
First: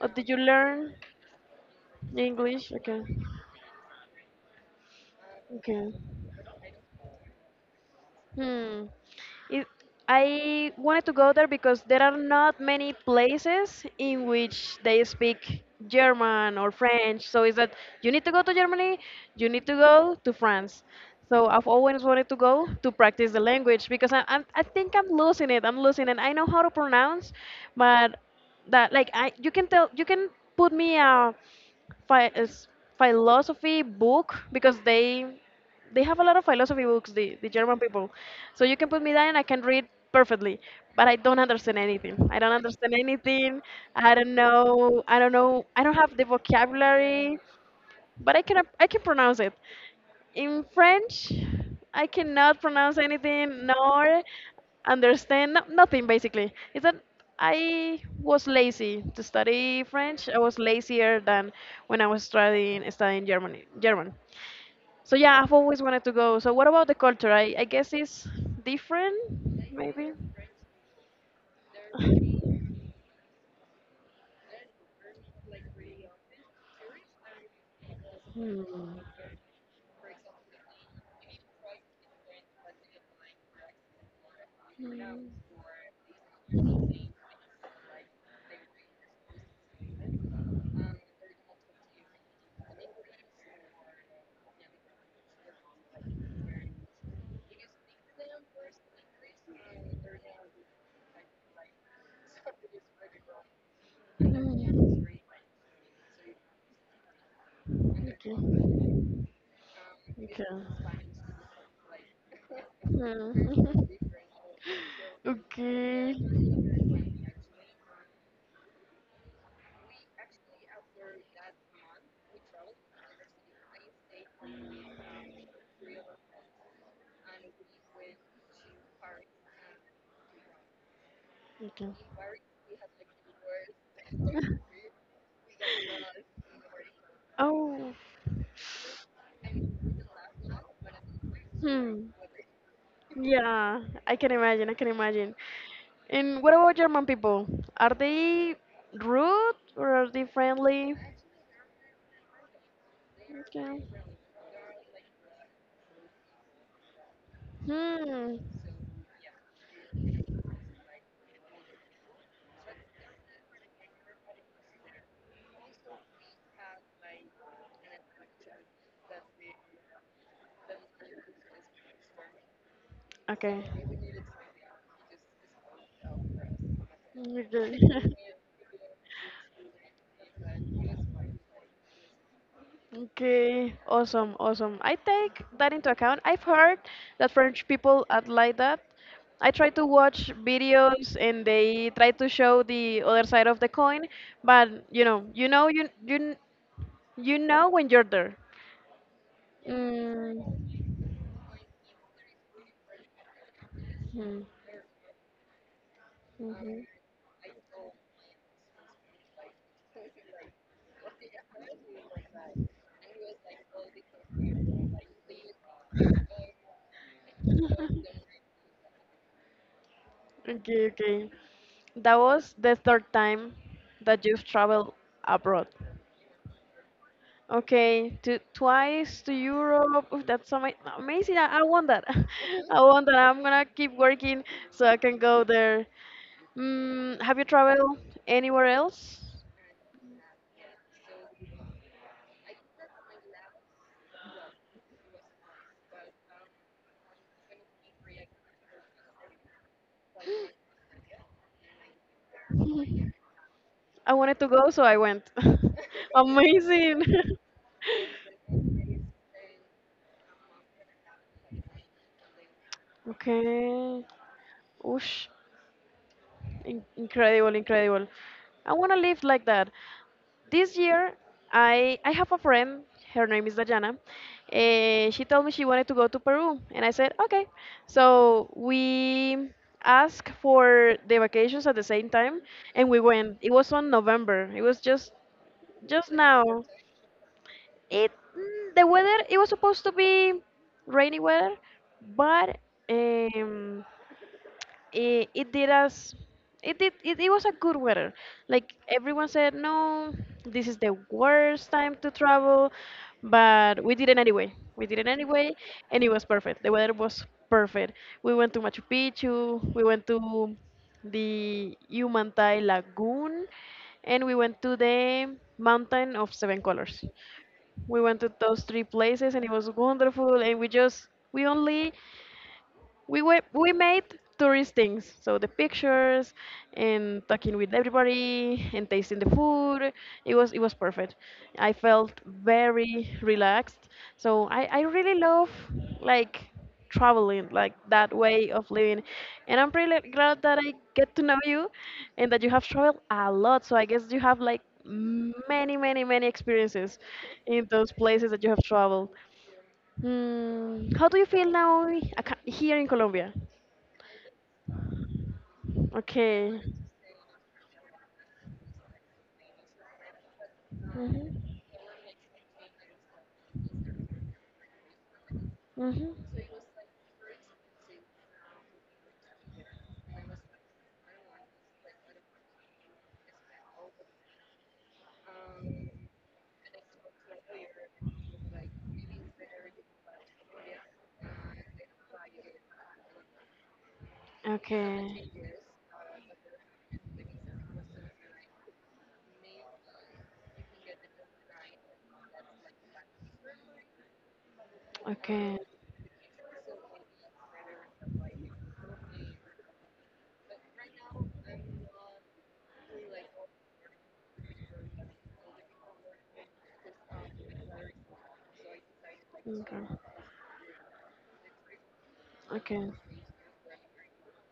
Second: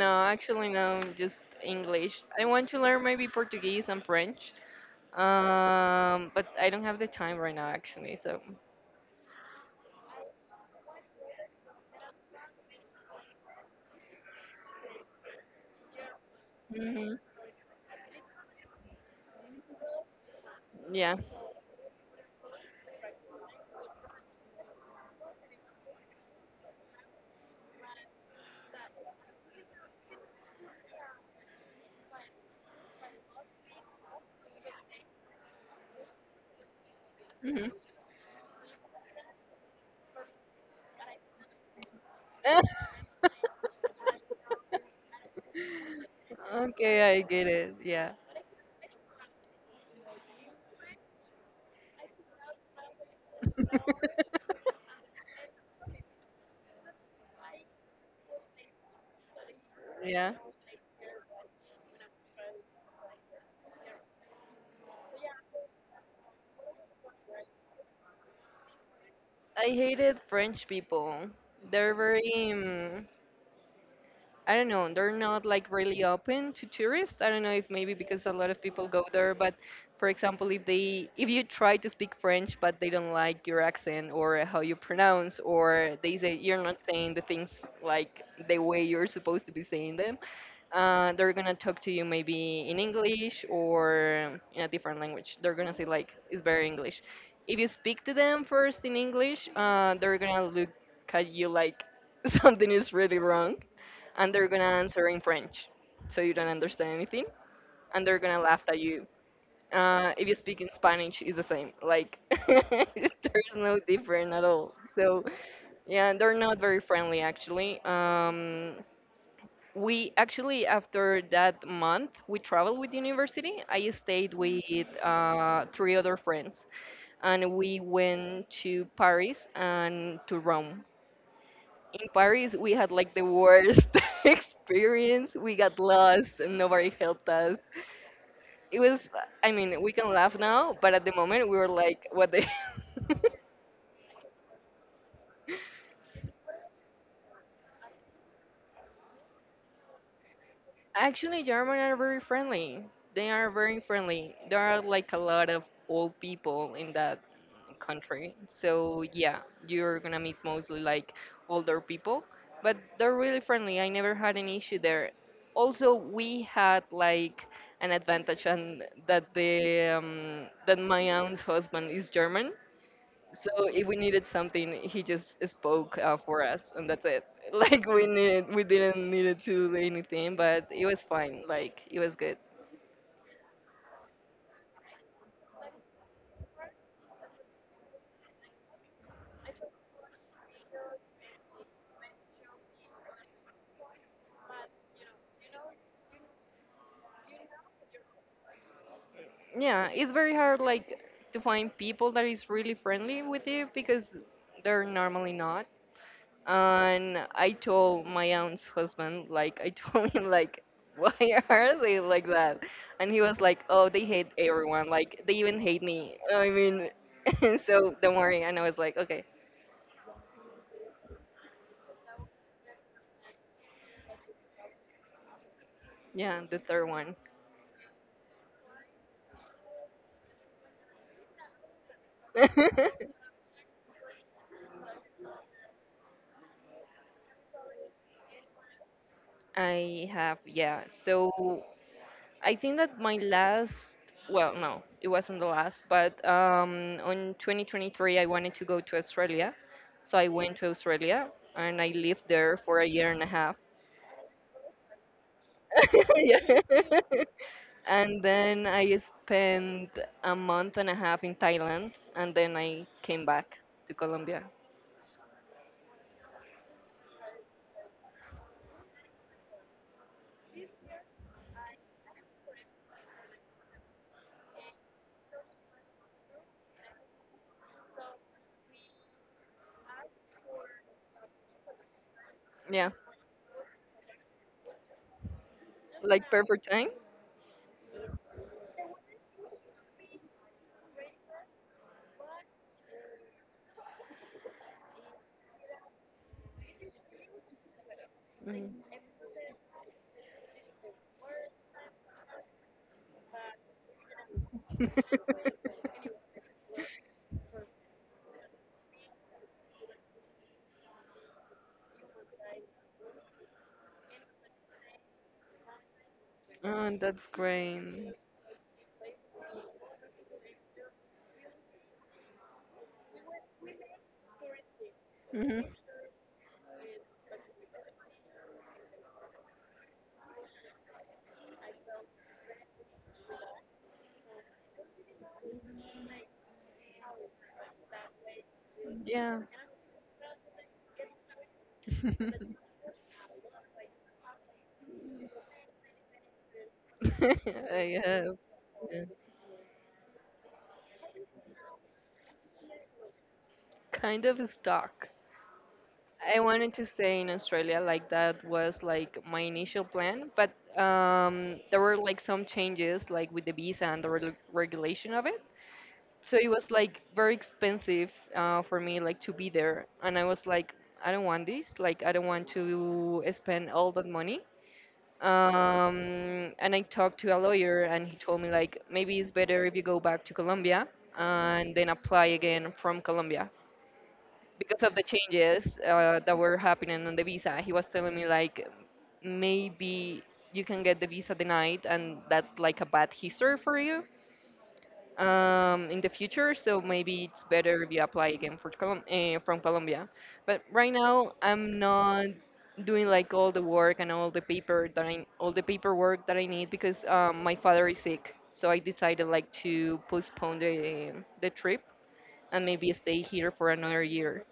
B: Or did you
A: actually,
B: learn?
A: no, just English. I want
B: English.
A: to
B: Okay.
A: learn maybe Portuguese and French,
B: Okay.
A: but I don't have the time right now, actually. So,
B: Hmm. It, I wanted to go there because there are not many places in which they speak German or
A: hmm
B: French. So it's that you need to go to Germany, you need to go to France.
A: yeah.
B: So I've always wanted to go to practice the language because I think I'm losing it. I'm losing it. I know how to pronounce, but that, like, I you can put me a is philosophy book because they have a lot of philosophy books, the
A: hmm
B: German people, so you can put me down, and I can read perfectly, but I don't understand anything. I don't understand anything.
A: *laughs*
B: I don't know. I don't know. I don't have the
A: Okay, I
B: vocabulary,
A: get it. Yeah.
B: but I can pronounce it. In French, I cannot pronounce anything nor
A: *laughs*
B: understand, no, nothing basically. It's that I was lazy to study French.
A: Yeah.
B: I was lazier than when I was studying German. German. So yeah, I've always wanted to go. So what about the culture? I guess it's different,
A: I
B: maybe.
A: hated French people. They're very,
B: *laughs*
A: I don't know, they're not like really open to tourists. I don't know if maybe because a lot of people
B: Hmm.
A: go there, but for example, if you try to speak French but they don't like your accent or how you
B: Mm.
A: pronounce, or they say you're not saying the things like the way you're supposed to be saying them, they're gonna talk to you maybe in English or in a different language. They're gonna say like it's very English. If you speak to them first in English, they're gonna look at you like *laughs* something is really wrong, and they're gonna answer in French, so you don't understand anything, and
B: Mm.
A: they're gonna laugh
B: Okay.
A: at you. If you
B: Okay.
A: speak in Spanish, it's the same. Like *laughs* there's no
B: Hmm.
A: different at all. So
B: *laughs*
A: yeah,
B: Okay.
A: they're not very friendly actually. We actually after that month we traveled with university. I stayed with three other friends, and we went to Paris and to Rome.
B: Okay.
A: In Paris, we had like the worst *laughs* experience. We got lost and nobody helped us.
B: Oh.
A: It was, I mean, we can laugh now, but at the moment we were like,
B: Hmm.
A: what the. *laughs*
B: Yeah, I can imagine. I can imagine. And what about German people? Are they rude or are they friendly?
A: Actually, German are very friendly. They are very
B: Okay.
A: friendly. There are like a lot of old people in that country.
B: Hmm.
A: So yeah, you're gonna meet mostly like older people, but they're really friendly. I never had an issue there. Also, we had like an advantage and that the that my aunt's husband is German, so
B: Okay.
A: if we needed something, he just spoke for us, and that's it. *laughs*
B: Okay.
A: Like
B: *laughs*
A: we needed, we didn't needed to do anything, but it was fine. Like it was good.
B: Okay, awesome, awesome. I take that into account. I've heard that French people are like that. I try to watch videos and they try to show the other side of the coin, but you know when you're there.
A: Yeah, it's very hard like to find people that is really friendly with you because
B: Mm,
A: they're normally not.
B: Mhm.
A: And I told my aunt's husband, like, I *laughs* told him, like, why are they like that? And he was like, oh, they hate everyone. Like they even hate me. I mean, *laughs* so don't
B: *laughs*
A: worry. And I was like, okay.
B: Okay, okay. That was the third time that you've traveled abroad.
A: Yeah, the third one.
B: Okay, to twice to Europe. Oof, that's so amazing. I want that. *laughs* I want that.
A: *laughs*
B: I'm gonna keep working so I can go there. Have you traveled anywhere else?
A: I have, yeah. So I think that my last, well, no, it wasn't the last, but on 2023, I wanted to go to Australia. So I went to Australia and I lived there for a year and a half.
B: I wanted to go, so I went. *laughs*
A: *laughs* Yeah.
B: Amazing.
A: *laughs* And then I spent a month and a half in Thailand and then I
B: *laughs*
A: came back to
B: Okay.
A: Colombia.
B: Oosh. Incredible, incredible. I want to live like that. This year, I have a friend. Her name is Dayana. She told me she wanted to go to Peru, and I said okay. So we asked for the vacations at the same time, and
A: Yeah,
B: we went. It was on November. It was just
A: like
B: now.
A: perfect time.
B: The weather. It was supposed to be rainy weather, but um, it, it did us it did it, it was a good weather. Like
A: Mhm.
B: everyone said no, this is the worst time to travel, but we did it anyway. We did it anyway. And it was
A: *laughs*
B: perfect. The weather was perfect. We went to Machu Picchu. We went to the Humantai lagoon, and we went to the mountain of seven
A: Oh,
B: colors.
A: that's
B: We
A: great.
B: went to those three places, and it was wonderful. And we just we only we were, we made tourist things, so the
A: hmm
B: pictures, and talking with everybody, and tasting the food, it was perfect. I felt very relaxed. So I really love, like, traveling, like that way of living.
A: Yeah.
B: And I'm really glad that I get to know you, and that you have
A: *laughs*
B: traveled a lot, so I guess you have like many, many, many experiences in those
A: I
B: places
A: have.
B: that you have
A: Yeah.
B: traveled. How do you feel now, here in Colombia?
A: Kind of stuck. I
B: Okay.
A: wanted to stay in Australia, like that was like my initial plan, but
B: Mm-hmm.
A: there were like some changes, like with the visa and the regulation of it.
B: Mm-hmm.
A: So it was like very expensive for me, like to be there, and I was like, I don't want this. Like I don't want to spend all that money. And I talked to a lawyer, and he told me like maybe it's better if you go back to Colombia and then apply again from Colombia because of the
B: Okay.
A: changes that were happening on the visa. He was telling me like maybe you can get the visa denied, and that's like a bad history for you
B: Okay.
A: in the future. So maybe it's better if you apply again for from Colombia. But right now, I'm not doing like all the work and all the paper that I, all the paperwork that I need, because my father is sick. So I decided like
B: Okay.
A: to postpone the trip and
B: Okay.
A: maybe stay here for another year.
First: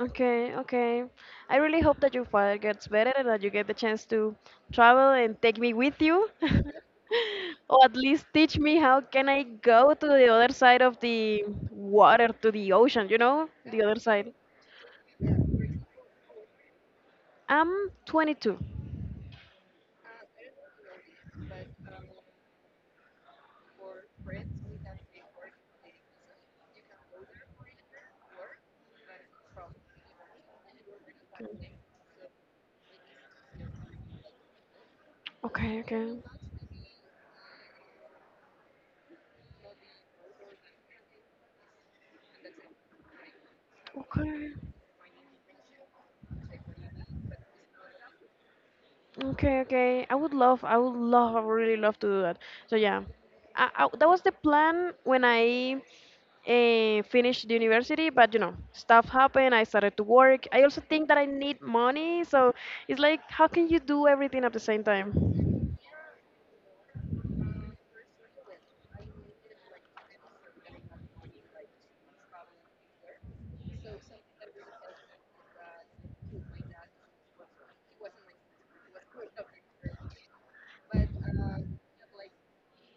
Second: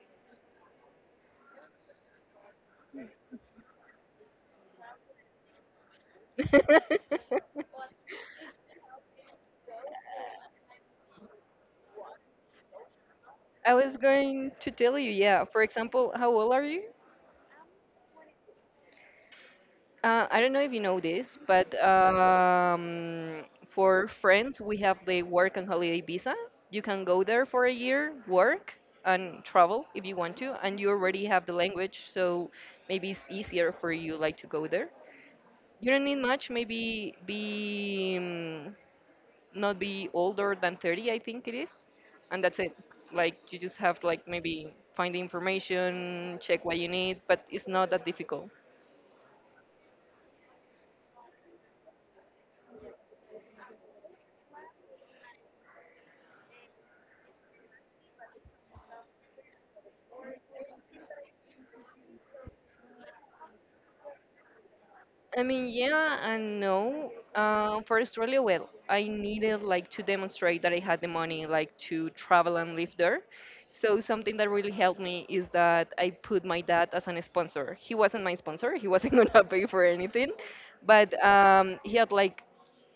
B: Okay, okay. I really hope that your father gets better, and that you get the chance to travel and take me with you. *laughs*
A: *laughs*
B: Or at least teach me how can I go to the other side of the water, to the ocean, you know?
A: I
B: The
A: was
B: other side.
A: going to tell you, yeah. For example, how old are you?
B: I'm 22.
A: I don't know if you know this, but for friends, we have the work and holiday visa. You can go there for a year, work, and travel if you want to, and you already have the language, so maybe it's easier for you like to go there.
B: Okay,
A: You don't
B: okay.
A: need much, maybe be, not be older than 30, I think it is, and that's it. Like you just have like
B: Okay.
A: maybe find the information, check what you need, but it's not that difficult.
B: Okay, okay. I would love, I would love, I would really love to do that. So yeah, That was the plan when I finished the university. But stuff happened. I started to work. I also think that I need money. So it's like, how can you do everything at the same time?
A: I mean, yeah and no. For Australia, well, I needed like to demonstrate that I had the money, like to travel and live there. So something that really helped me is that I put my dad as an sponsor. He wasn't my sponsor. He wasn't *laughs* gonna pay for anything, but he had like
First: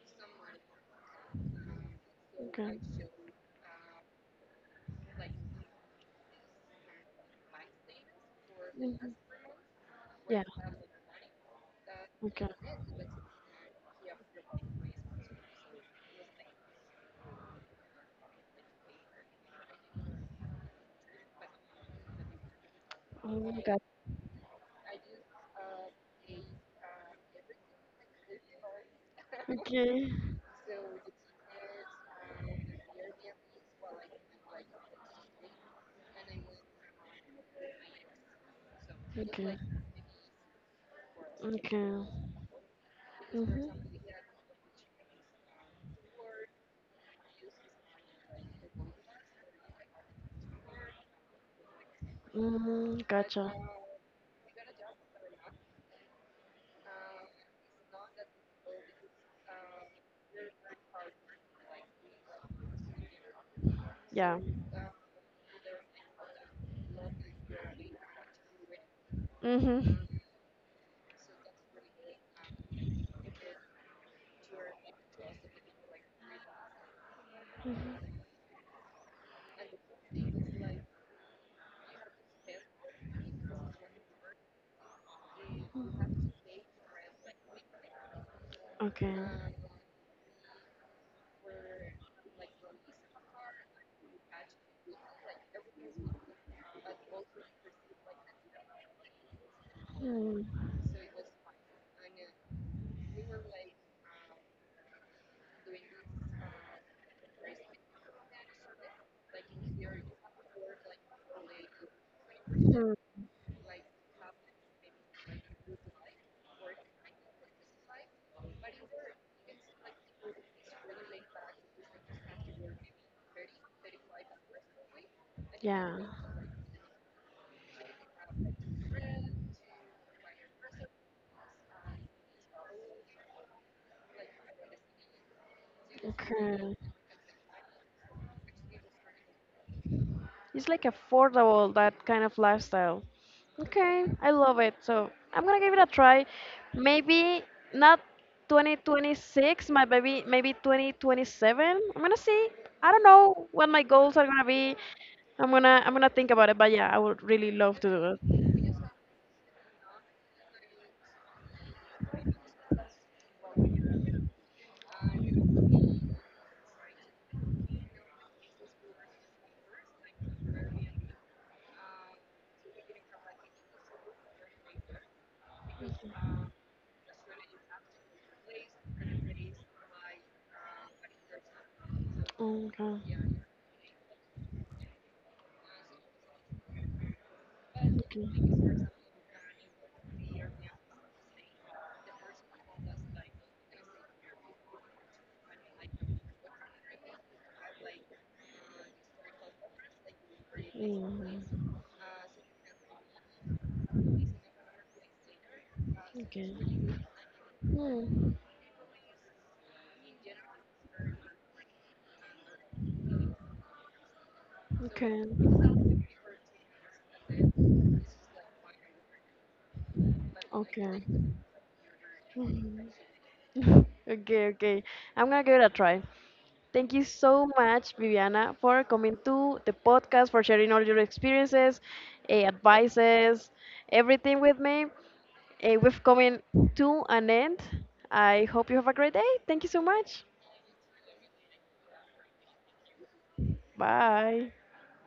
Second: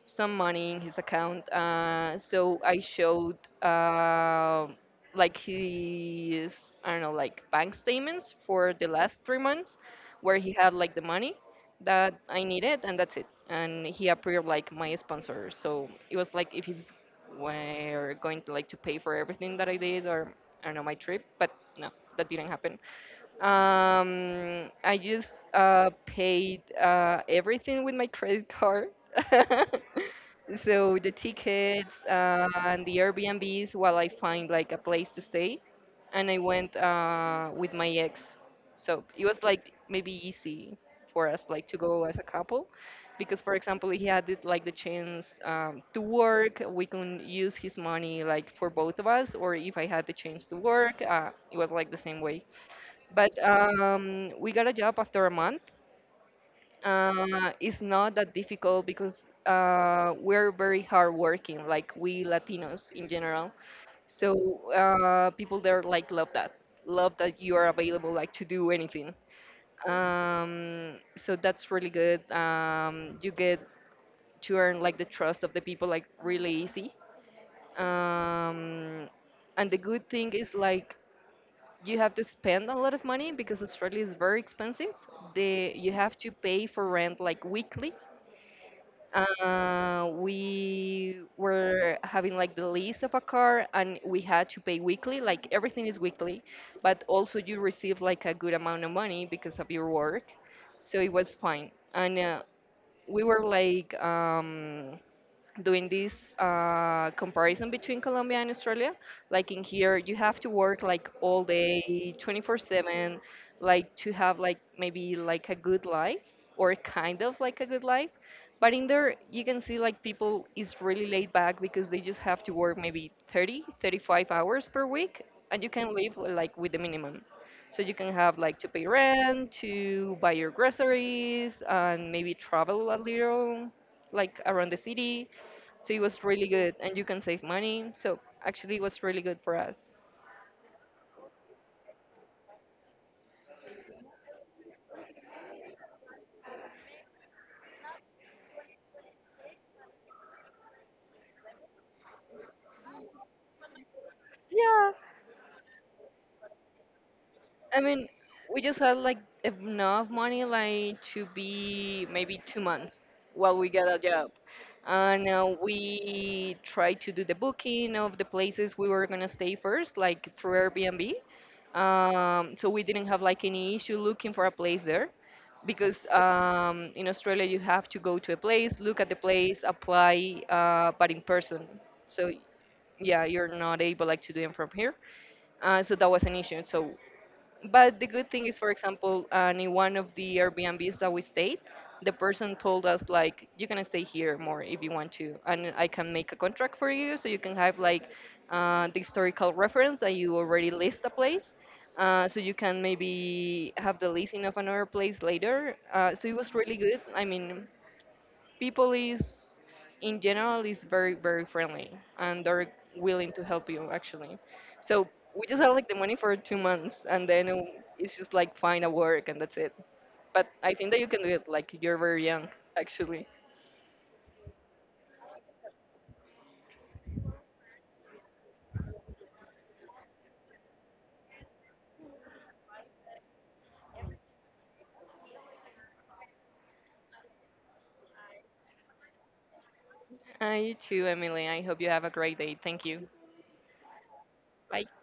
A: some money in his account. So I showed, uh, like, his, I don't know, like bank statements for the last 3 months, where
B: Yeah.
A: he had like the money that I
B: Okay.
A: needed, and that's it. And he approved like my sponsor. So it was like if he's were going to like to pay for everything that I did or I don't know my trip, but no, that didn't happen.
B: Oh my God.
A: I just paid everything with my credit card. *laughs*
B: Okay.
A: So the tickets and the Airbnbs while I find like a place to stay. And I went with my ex. So it was
B: Okay.
A: like maybe easy for us like to
B: Okay.
A: go as a couple, because for example
B: Mm-hmm.
A: he had it, like the chance to work, we can use his money like for both of us, or if I had the chance to work, it was like the same way.
B: Mm,
A: But
B: gotcha.
A: we got a job after a month. It's not that difficult because we're very hardworking, like we Latinos in general. So
B: Yeah.
A: people there like love that you are available like to do anything.
B: Mhm.
A: So that's really good. You get to earn like the trust of the people like really easy. Um, and the good thing is like you have to spend a lot of money because Australia is very expensive. The You have to pay for rent like weekly.
B: Okay.
A: We were having like the lease of a car and we had to pay weekly. Like everything is weekly, but also you receive like a good amount of money because of your work,
B: Mm.
A: so it was fine. And we were like. Doing this comparison between Colombia and Australia. Like in here, you have to work like all day, 24/7, like to have like maybe like a good life or kind of like a good life. But in there, you can see like people is really laid back because they just have to work maybe 30, 35 hours per week, and you can
B: Yeah.
A: live like with the minimum. So you can have like to pay rent, to buy your groceries, and maybe travel a little, like around the city, so it was really good,
B: Okay.
A: and you can save money. So actually, it was really good for us.
B: It's like affordable, that kind of lifestyle. Okay, I love it. So I'm gonna give it a try. Maybe not 2026, my baby, maybe 2027. I'm gonna see. I don't know what my goals are gonna be.
A: Yeah,
B: I'm gonna think about it, but yeah, I would really love
A: I
B: to
A: mean,
B: do it.
A: we just had like enough money, like to be maybe 2 months while we get a job, and we tried to do the booking of the places we were gonna stay first, like through Airbnb. So we didn't have like any issue looking for a place there, because in Australia you have to go to a place, look at the place, apply, but in person. So
B: Mhm. Okay.
A: yeah, you're not able like to do them from here, so that was an issue. So but the
B: Okay.
A: good thing is, for example, in one of the Airbnbs that we stayed, the person told us like, you can stay here more if you want to, and I can make a contract for you, so you can have like the historical reference that you already list a place,
B: Mm.
A: so you can maybe have the listing of another place later, so it was
B: Okay.
A: really good. I mean,
B: Hmm.
A: people is, in general, is very, very friendly, and they're willing to help you actually. So
B: Okay.
A: we just had like the money for 2 months, and then it's just like find a work and that's it. But I think that
B: Okay.
A: you can do it, like, you're very young,
B: Mhm.
A: actually.
B: *laughs* Okay, okay. I'm gonna give it a try. Thank you so much, Viviana, for coming to the podcast, for sharing all your experiences, advices, everything with me. We've coming to an end. I hope you have a great day. Thank you so much.
A: You too, Emily. I hope you have a great day. Thank you.
B: Bye.
A: Bye.